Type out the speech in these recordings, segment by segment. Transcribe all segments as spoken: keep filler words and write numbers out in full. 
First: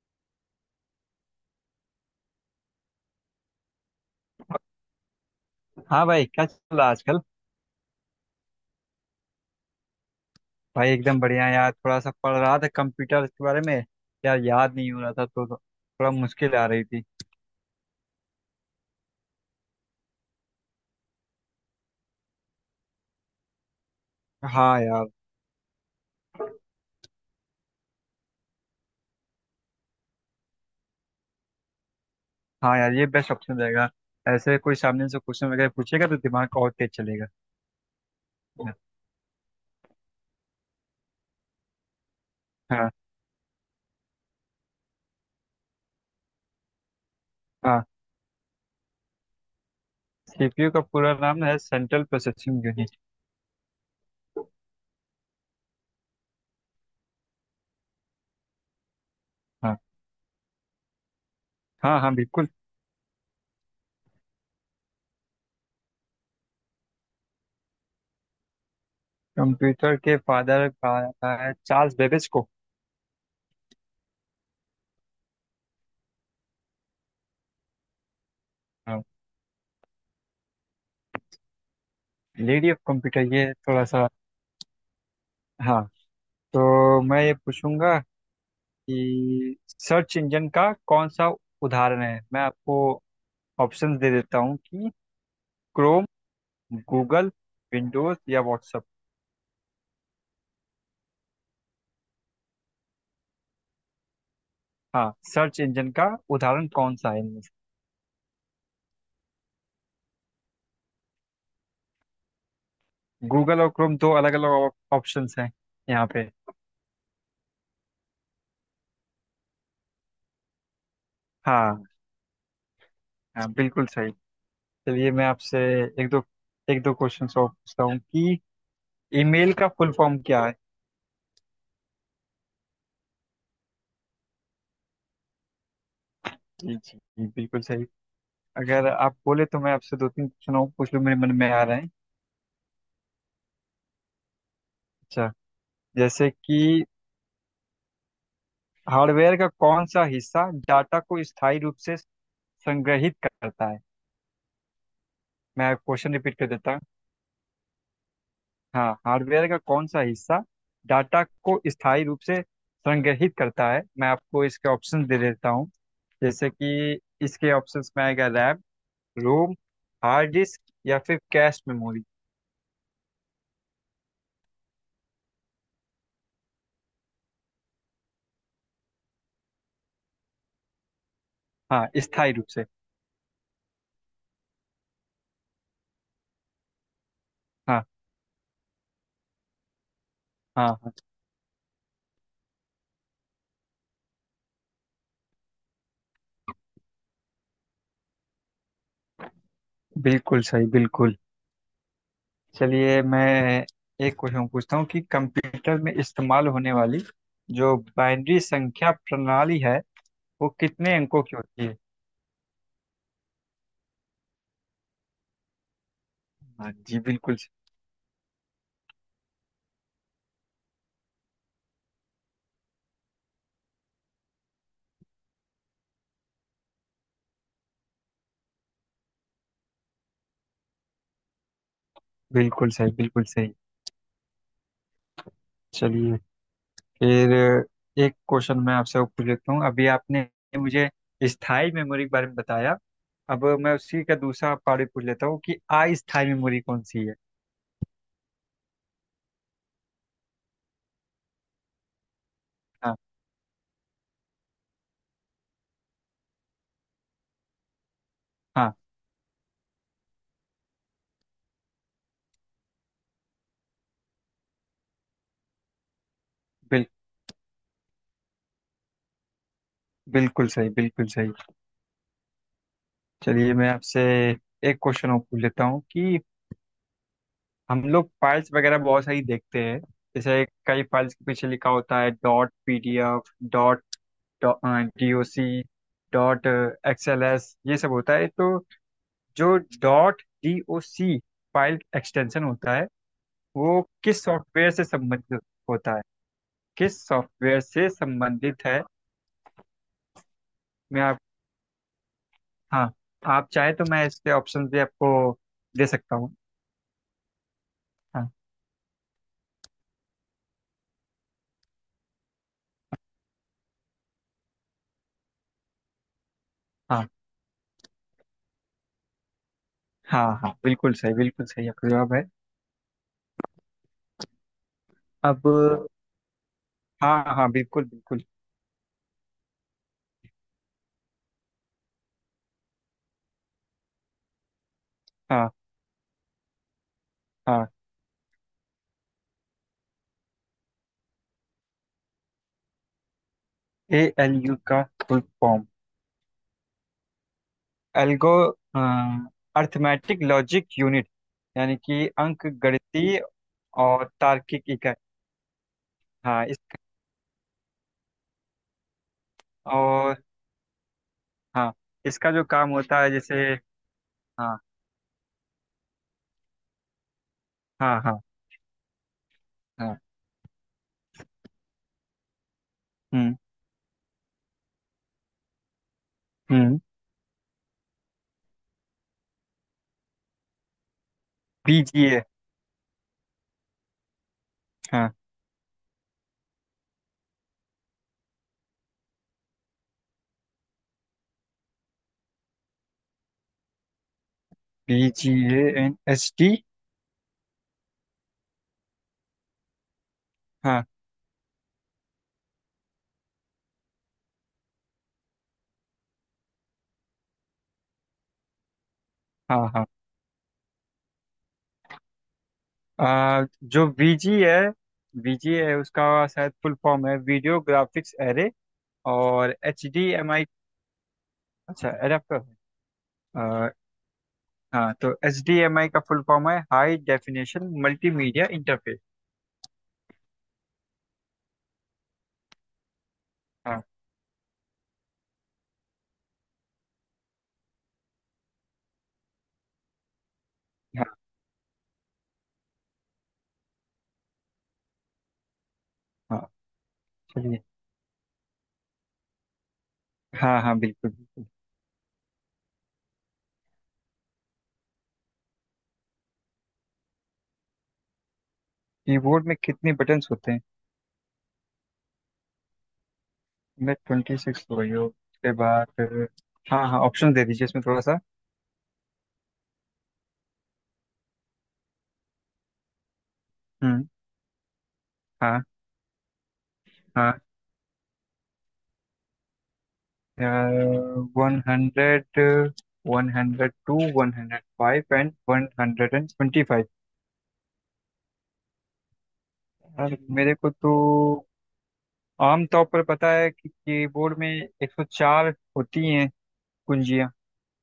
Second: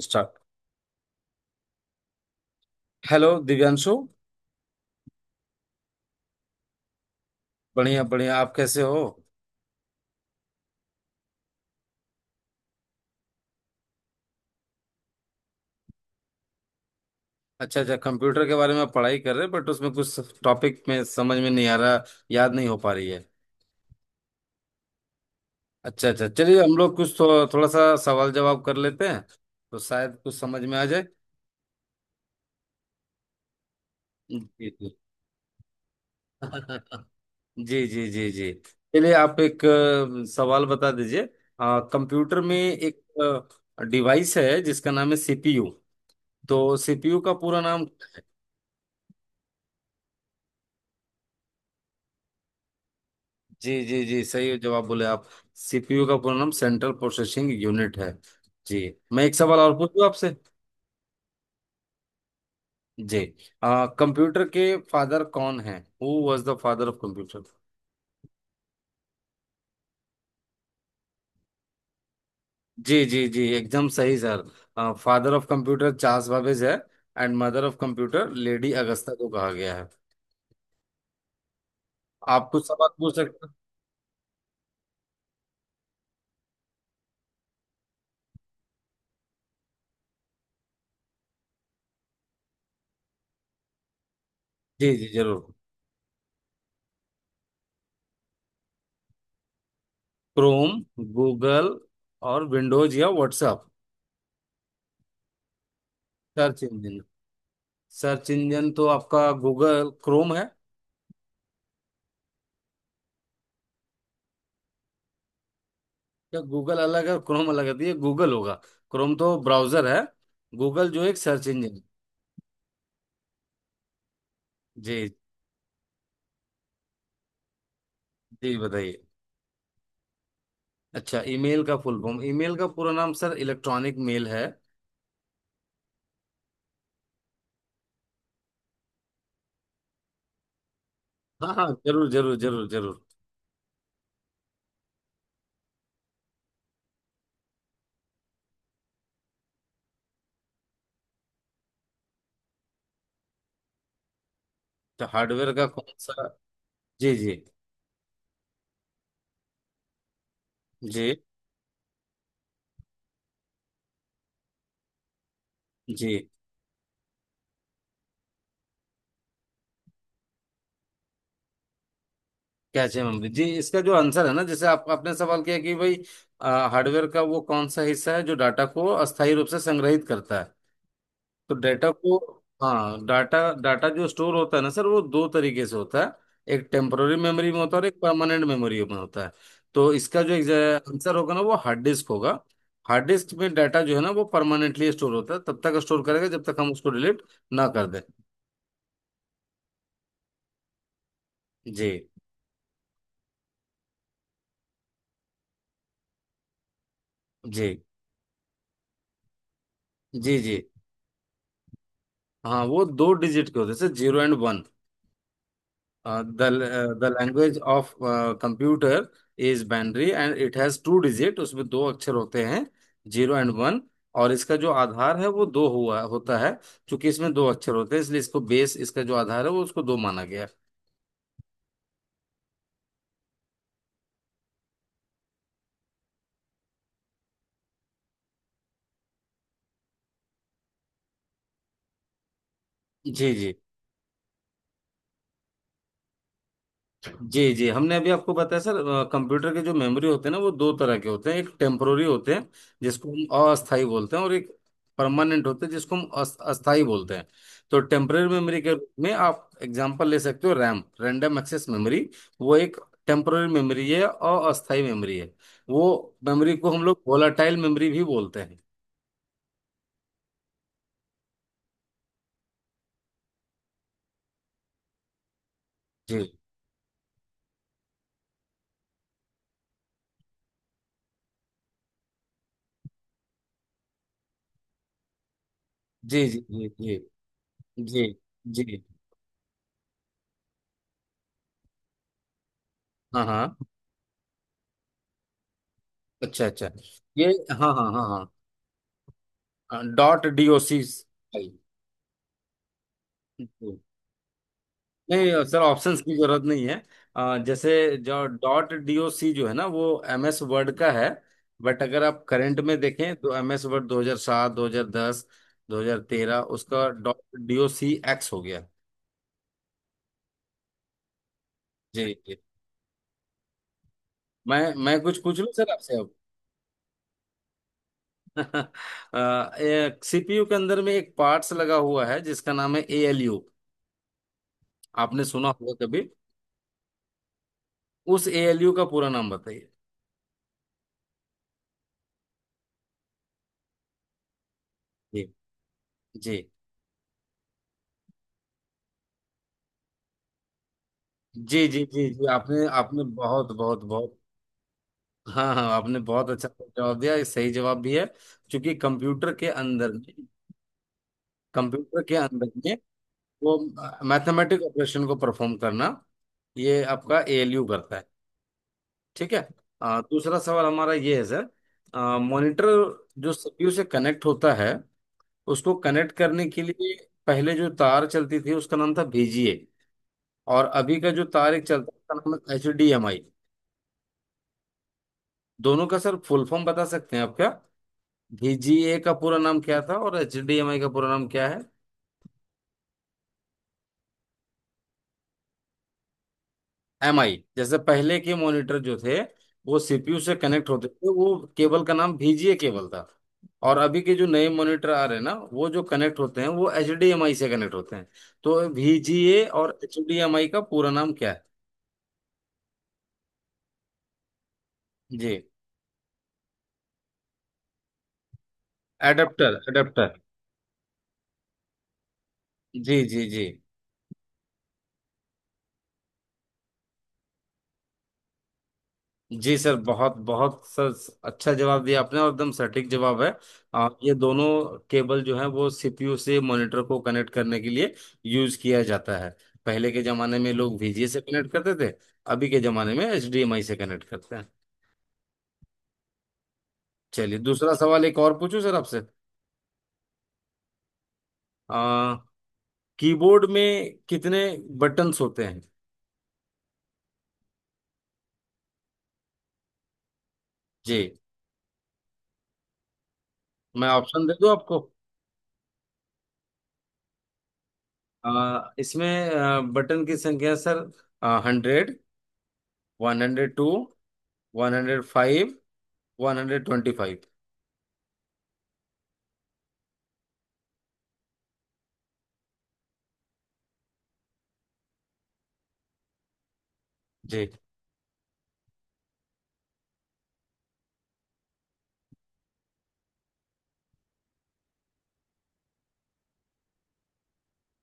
Start. Hello Divyanshu. हाँ भाई, क्या चल रहा है आजकल? बढ़िया बढ़िया, आप कैसे हो? भाई एकदम बढ़िया यार, थोड़ा सा पढ़ रहा था कंप्यूटर के बारे में। यार, याद नहीं हो रहा था तो तो थोड़ा मुश्किल आ रही थी। अच्छा अच्छा, कंप्यूटर के बारे में आप पढ़ाई कर रहे, बट उसमें कुछ टॉपिक में समझ में नहीं आ रहा, याद नहीं हो पा रही है। हाँ यार। अच्छा अच्छा, चलिए हम लोग कुछ थो, थोड़ा सा सवाल जवाब कर लेते हैं, तो शायद कुछ समझ में आ जाए। हाँ यार, ये बेस्ट ऑप्शन रहेगा। जी ऐसे कोई जी। सामने से क्वेश्चन वगैरह पूछेगा तो दिमाग और तेज चलेगा। जी जी जी जी। चलिए आप एक अ, सवाल बता दीजिए। अ, कंप्यूटर में हाँ। एक डिवाइस है जिसका नाम है सीपीयू, तो सीपीयू का पूरा हाँ, नाम। सी पी यू का पूरा नाम है सेंट्रल प्रोसेसिंग यूनिट। जी जी जी, सही जवाब बोले आप। सीपीयू का पूरा नाम सेंट्रल प्रोसेसिंग यूनिट है। जी। मैं एक सवाल और हाँ पूछूं आपसे। हाँ। हाँ बिल्कुल। जी। आ, कंप्यूटर के फादर कौन है? Who was the father of computer? Computer के फादर है चार्ल्स बेबेज को। जी जी जी, एकदम सही sir. Father of computer Charles Babbage है, and mother of computer lady हाँ। अगस्ता को कहा गया है। आप कुछ लेडी ऑफ सवाल पूछ कंप्यूटर, सकते हैं। ये थोड़ा सा। हाँ। तो मैं ये पूछूंगा कि सर्च इंजन का कौन सा उदाहरण है, मैं आपको ऑप्शंस दे देता हूँ जी कि जी, जरूर। क्रोम, गूगल, विंडोज या व्हाट्सएप। क्रोम, गूगल, और विंडोज या व्हाट्सएप। हाँ, सर्च इंजन का सर्च उदाहरण कौन इंजन, सा है इनमें से? सर्च इंजन तो आपका गूगल क्रोम है, गूगल और क्रोम दो अलग अलग ऑप्शंस हैं यहाँ पे। या गूगल अलग है और क्रोम अलग है, तो ये गूगल होगा। क्रोम तो ब्राउजर है, गूगल जो एक सर्च इंजन है। हाँ। हाँ, बिल्कुल सही। चलिए, जी। मैं आपसे एक दो एक दो क्वेश्चन और पूछता हूँ कि जी, बताइए। ईमेल का फुल फॉर्म क्या है। अच्छा, ईमेल का फुल फॉर्म, ईमेल का पूरा नाम सर इलेक्ट्रॉनिक मेल है। जी जी जी, बिल्कुल सही। अगर आप बोले तो मैं आपसे दो तीन क्वेश्चन और पूछ लूँ, मेरे मन में हाँ आ हाँ, रहे हैं। जरूर जरूर जरूर जरूर। अच्छा, जैसे कि हार्डवेयर का कौन सा हिस्सा डाटा को स्थायी रूप से संग्रहित करता है? तो हार्डवेयर का मैं कौन क्वेश्चन सा। रिपीट कर देता हूँ। जी जी हाँ, हार्डवेयर का कौन सा हिस्सा जी डाटा को स्थायी रूप से संग्रहित करता है, मैं आपको इसके ऑप्शन दे देता हूँ। जी। जैसे कि इसके ऑप्शंस में आएगा रैम, रोम, हार्ड डिस्क या फिर कैश मेमोरी। क्या चाहिए मम्मी जी, इसका जो आंसर है ना, जैसे आप, आपने सवाल किया कि भाई, हार्डवेयर का वो कौन सा हिस्सा है जो डाटा को अस्थायी रूप से संग्रहित करता है, तो हाँ, डाटा को। स्थायी रूप से। हाँ, डाटा डाटा जो स्टोर होता है ना सर, वो दो तरीके से होता है। एक टेम्पररी मेमोरी में होता है हाँ और एक परमानेंट मेमोरी में होता है। तो इसका जो हाँ हाँ। आंसर होगा ना, वो हार्ड डिस्क होगा। हार्ड डिस्क में डाटा जो है ना, वो परमानेंटली स्टोर होता है, तब तक स्टोर करेगा जब तक हम उसको डिलीट ना कर दें। बिल्कुल सही, बिल्कुल। जी चलिए, मैं एक क्वेश्चन पूछता हूँ कि कंप्यूटर में इस्तेमाल होने वाली जी जो बाइनरी संख्या प्रणाली है जी वो जी। कितने अंकों की होती है? हाँ वो दो डिजिट के होते हैं sir, zero and one. Uh, the हाँ uh, जी, the बिल्कुल। language of computer is binary, and it has two digit, उसमें दो अक्षर होते हैं, जीरो एंड वन। और इसका जो आधार है वो दो हुआ होता है, क्योंकि इसमें दो अक्षर होते हैं, इसलिए इसको बेस, इसका जो आधार है वो, उसको दो माना गया। बिल्कुल सही, बिल्कुल सही। चलिए फिर एक क्वेश्चन मैं आपसे पूछ लेता हूँ, अभी आपने मुझे स्थायी मेमोरी के बारे में बताया। जी अब जी मैं उसी का दूसरा पार्ट पूछ लेता हूँ कि अस्थायी मेमोरी कौन सी है? जी जी, हमने अभी आपको बताया सर। कंप्यूटर के जो मेमोरी होते हैं ना, वो दो तरह के होते हैं। एक टेम्पोररी होते हैं, हाँ। जिसको हम अस्थाई बोलते हैं, और एक परमानेंट होते हैं, जिसको हम अस- अस्थाई बोलते हैं। तो टेम्पोररी मेमोरी के हाँ रूप में आप एग्जांपल ले सकते हो, रैम, रैंडम एक्सेस मेमोरी। वो एक टेम्पोररी मेमोरी है और अस्थाई मेमोरी है, वो मेमोरी को हम बिल, लोग वोलाटाइल मेमोरी भी बोलते हैं। बिल्कुल सही, बिल्कुल सही। चलिए मैं आपसे एक क्वेश्चन और पूछ लेता हूँ जी कि हम लोग फाइल्स वगैरह बहुत सारी देखते हैं। जैसे कई फाइल्स के पीछे लिखा होता है dot P D F, dot D O सी, जी डॉट जी जी एक्स एल एस, ये सब जी होता है, तो जी जी। जो डॉट डी ओ सी फाइल एक्सटेंशन होता है हाँ हाँ। वो किस सॉफ्टवेयर से संबंधित होता है? अच्छा अच्छा किस ये। सॉफ्टवेयर हाँ से हाँ हाँ। संबंधित है? हाँ, डॉट डी ओ सी। मैं आप हाँ, आप चाहे बिल्कुल। तो मैं इसके ऑप्शन भी आपको नहीं सर, दे ऑप्शंस की सकता हूँ। जरूरत नहीं है। अ, जैसे जो हाँ डॉट डीओसी जो है ना, वो एम एस वर्ड का है। बट अगर आप करंट में देखें तो एम एस वर्ड दो हज़ार सात, दो हज़ार दस, दो हज़ार तेरह, उसका हाँ डॉट डीओसी एक्स हो गया। हाँ। हाँ, बिल्कुल सही, बिल्कुल सही आपका जी जवाब है। जी। मैं मैं कुछ पूछ अब। लूं सर आपसे अब। हाँ हाँ, बिल्कुल बिल्कुल। सीपीयू के अंदर में एक पार्ट्स लगा हुआ है जिसका नाम है एएलयू, आपने सुना हाँ होगा कभी? हाँ। उस एएलयू का पूरा नाम बताइए। ए एल यू का फुल जी फॉर्म जी एल्गो अर्थमेटिक लॉजिक यूनिट, जी यानी जी जी कि जी। अंक आपने आपने गणितीय बहुत बहुत और बहुत। तार्किक इकाई। हाँ हाँ, आपने बहुत हाँ, अच्छा इस जवाब दिया, ये सही जवाब भी है, क्योंकि कंप्यूटर के अंदर और। में, हाँ, कंप्यूटर के इसका जो अंदर काम में होता है जैसे। वो हाँ मैथमेटिक ऑपरेशन को परफॉर्म करना, ये आपका एएलयू करता हाँ। है। हाँ ठीक है। हाँ। आ, दूसरा सवाल हमारा ये है सर। मॉनिटर जो हम्म सीपीयू से कनेक्ट होता है, उसको कनेक्ट करने के हम्म। लिए पहले जो तार चलती थी उसका नाम था बीजीए, और अभी का जो तार एक बी चलता है जी ए उसका नाम है एचडीएमआई। हाँ। दोनों का सर फुल फॉर्म बता सकते हैं आप क्या? V G A का पूरा नाम क्या था और H D M I का पूरा नाम क्या है? B G A N S T. M I, जैसे पहले के मॉनिटर जो थे, वो C P U से कनेक्ट हाँ होते थे, वो केबल का नाम V G A केबल था, और अभी के जो नए मॉनिटर आ रहे हैं ना, वो जो कनेक्ट होते हैं वो H D M I से कनेक्ट होते हैं। तो V G A हाँ। और हाँ, H D M I का पूरा नाम क्या है? आ, जो वी जी है जी। वी जी है उसका शायद फुल फॉर्म है वीडियो ग्राफिक्स एरे। और adapter H D adapter. M I अच्छा, एडाप्टर। जी जी जी हाँ, तो एच डी एम आई का फुल फॉर्म है हाई डेफिनेशन मल्टीमीडिया इंटरफेस। जी सर, बहुत बहुत सर, अच्छा जवाब दिया आपने, और एकदम सटीक जवाब है। हाँ। आ, ये दोनों केबल जो है, वो सीपीयू से मॉनिटर को कनेक्ट करने के लिए यूज किया जाता है। पहले के जमाने में लोग हाँ वीजीए से कनेक्ट करते थे, अभी के जमाने में एचडीएमआई से कनेक्ट करते हैं। हाँ। चलिए, चलिए। दूसरा सवाल एक और पूछूं सर आपसे। हाँ हाँ, बिल्कुल बिल्कुल। आ, कीबोर्ड में कितने बटन्स होते हैं? कीबोर्ड में कितने बटन्स होते हैं? जी, मैं मैं ऑप्शन दे ट्वेंटी दूं सिक्स हो आपको। गई हो उसके बाद फिर- हाँ हाँ, ऑप्शन दे दीजिए इसमें थोड़ा सा। आ, इसमें आ, बटन की संख्या sir, hundred, one hundred two, हम्म। वन हंड्रेड फाइव, हाँ। One hundred twenty five. हाँ, one hundred, one hundred two, one hundred five and one hundred and twenty five. जी यार, मेरे को तो आमतौर पर पता है कि कीबोर्ड में एक सौ चार होती हैं कुंजियाँ।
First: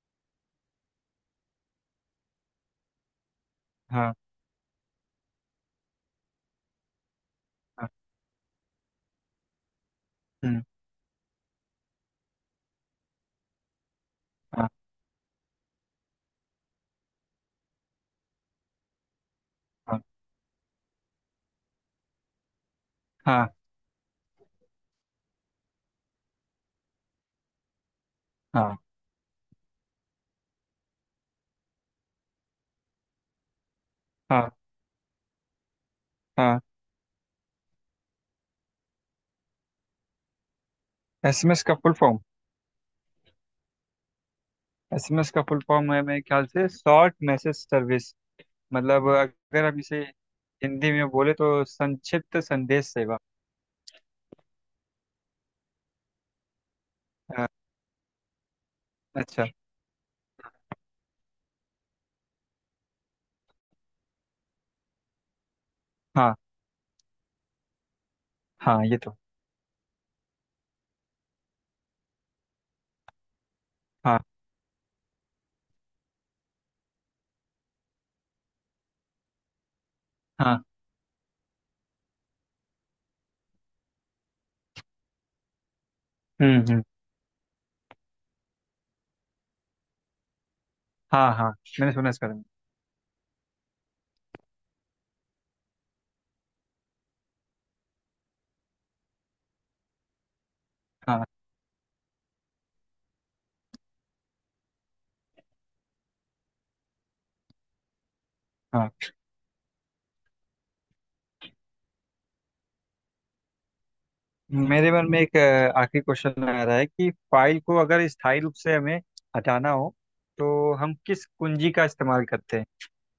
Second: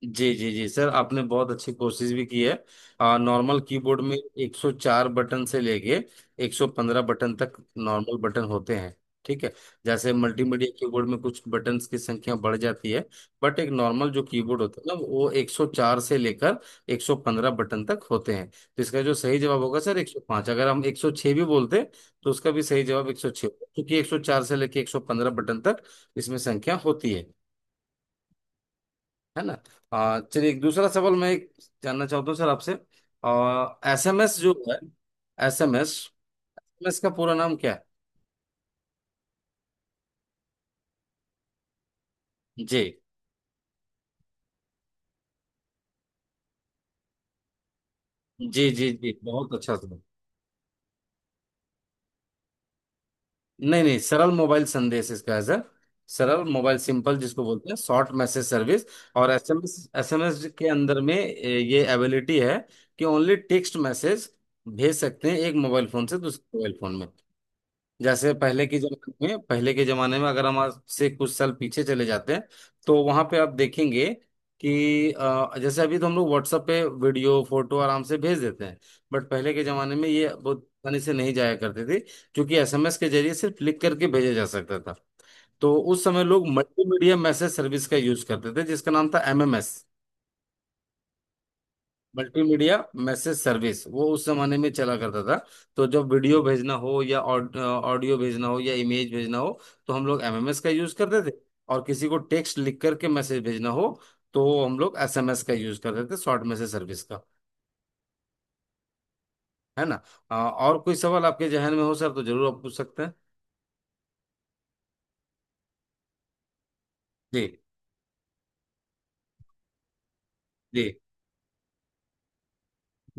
जी जी जी सर, आपने बहुत अच्छी कोशिश भी की है। आ, नॉर्मल कीबोर्ड हाँ। में एक सौ चार बटन से लेके एक सौ पंद्रह बटन तक हाँ। नॉर्मल बटन होते हैं। ठीक है। जैसे हम्म। मल्टीमीडिया कीबोर्ड में कुछ बटन्स की संख्या बढ़ जाती है, बट एक नॉर्मल जो कीबोर्ड हाँ होता है ना, वो एक सौ चार से लेकर एक सौ पंद्रह बटन तक होते हैं। तो इसका जो सही जवाब होगा सर हाँ एक सौ पाँच, अगर हम एक सौ छह भी बोलते तो उसका भी सही जवाब एक सौ छह हाँ होगा, क्योंकि एक सौ चार से लेकर एक सौ पंद्रह बटन तक इसमें संख्या होती है। हाँ। है ना। आ, चलिए, एक दूसरा सवाल मैं एक जानना चाहता हूँ सर आपसे। एसएमएस हाँ जो है, एसएमएस हाँ। एसएमएस का पूरा नाम क्या है? एस एम एस का full form, G S M S का फुल फॉर्म है मेरे ख्याल से शॉर्ट मैसेज सर्विस। जी जी मतलब जी, बहुत अगर अच्छा हम सवाल। इसे हिंदी में बोले तो संक्षिप्त संदेश सेवा। नहीं नहीं, सरल मोबाइल संदेश इसका है सर, सरल मोबाइल सिंपल, जिसको अ, बोलते हैं शॉर्ट मैसेज सर्विस। और अच्छा। एसएमएस, एसएमएस के अंदर में ए, ये एबिलिटी है, कि ओनली टेक्स्ट मैसेज भेज सकते हैं एक मोबाइल फोन से हाँ दूसरे मोबाइल फोन में। जैसे पहले के हाँ, ये तो। जमाने में, पहले के जमाने में अगर हम आज से कुछ साल पीछे चले जाते हैं, तो वहां पे आप देखेंगे हाँ। कि अ, जैसे अभी तो हम लोग WhatsApp पे वीडियो फोटो आराम से भेज देते हैं, बट पहले के जमाने में ये हाँ, बहुत आसानी से नहीं जाया करते थे, क्योंकि एसएमएस के जरिए सिर्फ लिख करके भेजा जा सकता था। तो उस समय लोग हम्म हम्म। मल्टीमीडिया मैसेज सर्विस का यूज करते थे, जिसका नाम था एमएमएस। हाँ हाँ, मैंने सुना इसका नाम। मल्टीमीडिया मैसेज सर्विस वो उस जमाने में चला करता था। तो जब वीडियो भेजना हो, या ऑडियो भेजना हो, या इमेज भेजना हो, तो हम लोग एमएमएस का यूज करते हाँ। थे। और किसी को टेक्स्ट लिख करके मैसेज भेजना हो, तो हम लोग एसएमएस का यूज करते थे, शॉर्ट मैसेज सर्विस का। हाँ। है ना। अ, और कोई सवाल आपके जहन में हो सर, तो जरूर आप पूछ सकते हैं। मेरे मन में एक अ, आखिरी क्वेश्चन आ रहा है कि जी फाइल को अगर स्थायी रूप से हमें हटाना हो तो जी हम किस कुंजी का इस्तेमाल करते हैं?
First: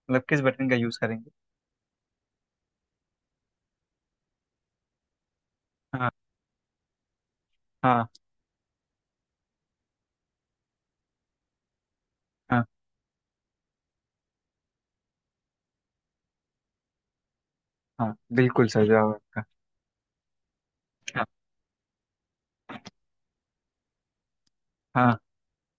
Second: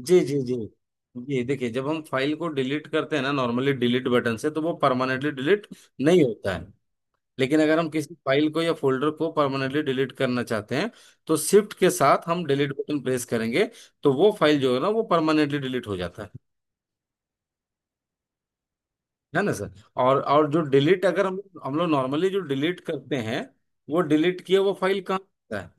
जी मतलब किस जी जी। बटन का यूज करेंगे? जी, देखिए, जब हम फाइल को डिलीट करते हैं ना नॉर्मली डिलीट बटन से, तो वो परमानेंटली डिलीट हाँ। नहीं होता है। लेकिन अगर हम हाँ। किसी फाइल को या फोल्डर को परमानेंटली डिलीट करना चाहते हैं, तो शिफ्ट के साथ हम हाँ। डिलीट बटन प्रेस करेंगे, तो वो फाइल जो है ना, वो परमानेंटली डिलीट हो जाता है। हाँ, बिल्कुल सही जवाब है है ना सर। और और जो डिलीट, अगर आपका। हम हम लोग नॉर्मली जो डिलीट करते हैं, वो डिलीट किया वो फाइल कहाँ हाँ, होता है?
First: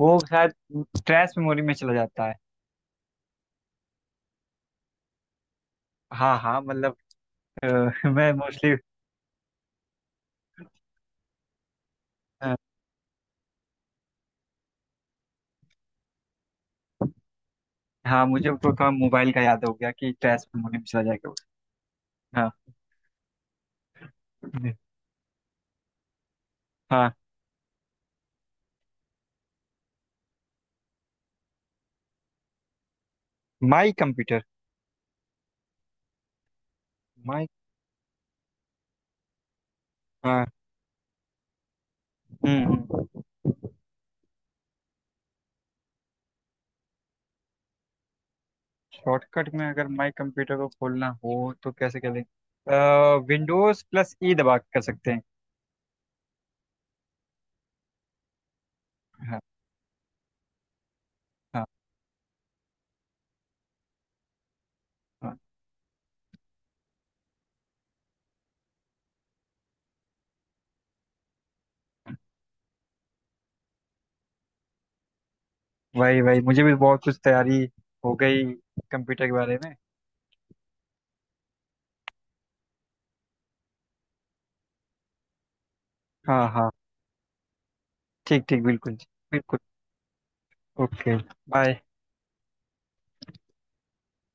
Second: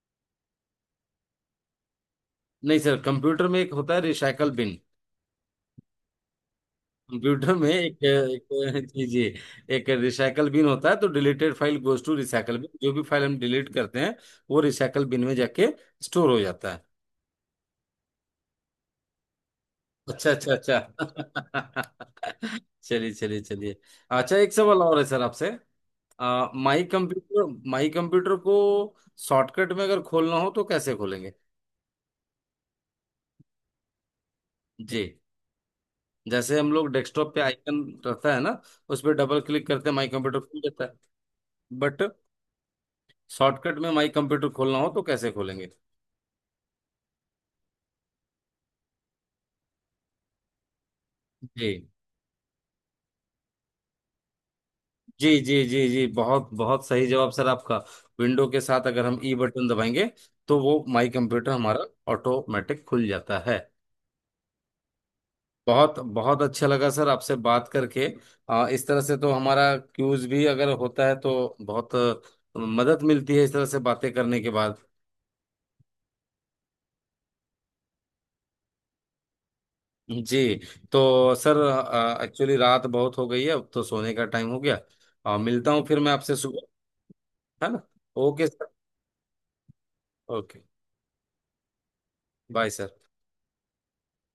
वो शायद स्ट्रेस मेमोरी में चला जाता है। नहीं सर, कंप्यूटर में एक होता है रिसाइकल बिन। हाँ हाँ, मतलब कंप्यूटर अ, में एक मैं मोस्टली। एक जी जी। एक रिसाइकल बिन होता है, तो deleted file goes to recycle bin. जो भी फाइल हम डिलीट करते हैं, वो रिसाइकल बिन में जाके स्टोर हो जाता है। हाँ, मुझे तो थोड़ा मोबाइल का याद हो गया कि अच्छा ट्रैश अच्छा मेमोरी में चला जाएगा वो। अच्छा। हाँ। चलिए चलिए चलिए। अच्छा, एक सवाल और है सर आपसे। आ, माई हाँ। कंप्यूटर माई कंप्यूटर को शॉर्टकट में अगर खोलना हो तो कैसे खोलेंगे? माई कंप्यूटर जी। जैसे हम लोग डेस्कटॉप पे माई आइकन रहता है ना, उस पर डबल क्लिक करते हैं, माई कंप्यूटर हाँ। खुल जाता है। बट हम्म हम्म। शॉर्टकट में माई कंप्यूटर खोलना हो तो कैसे खोलेंगे? शॉर्टकट में अगर माई कंप्यूटर को खोलना हो जी तो कैसे करें? विंडोज प्लस ई दबा के कर सकते हैं। जी जी जी जी, बहुत बहुत सही जवाब सर आपका। विंडो के साथ अगर हम ई हाँ। बटन दबाएंगे, तो वो माई कंप्यूटर हाँ। हमारा ऑटोमेटिक खुल जाता है। हाँ। बहुत बहुत अच्छा लगा सर आपसे बात करके। आ, इस तरह से तो हमारा क्यूज भी अगर होता है तो बहुत अ, मदद मिलती है इस तरह से बातें करने के बाद। वही वही, मुझे भी बहुत कुछ तैयारी हो गई कंप्यूटर के बारे में। जी। तो सर, एक्चुअली रात बहुत हो गई है, अब तो सोने का टाइम हो गया। आ, मिलता हूँ फिर मैं आपसे हाँ। सुबह। हाँ। है ना। ठीक ओके ठीक, सर। बिल्कुल बिल्कुल। Okay. Okay. Bye. Bye sir.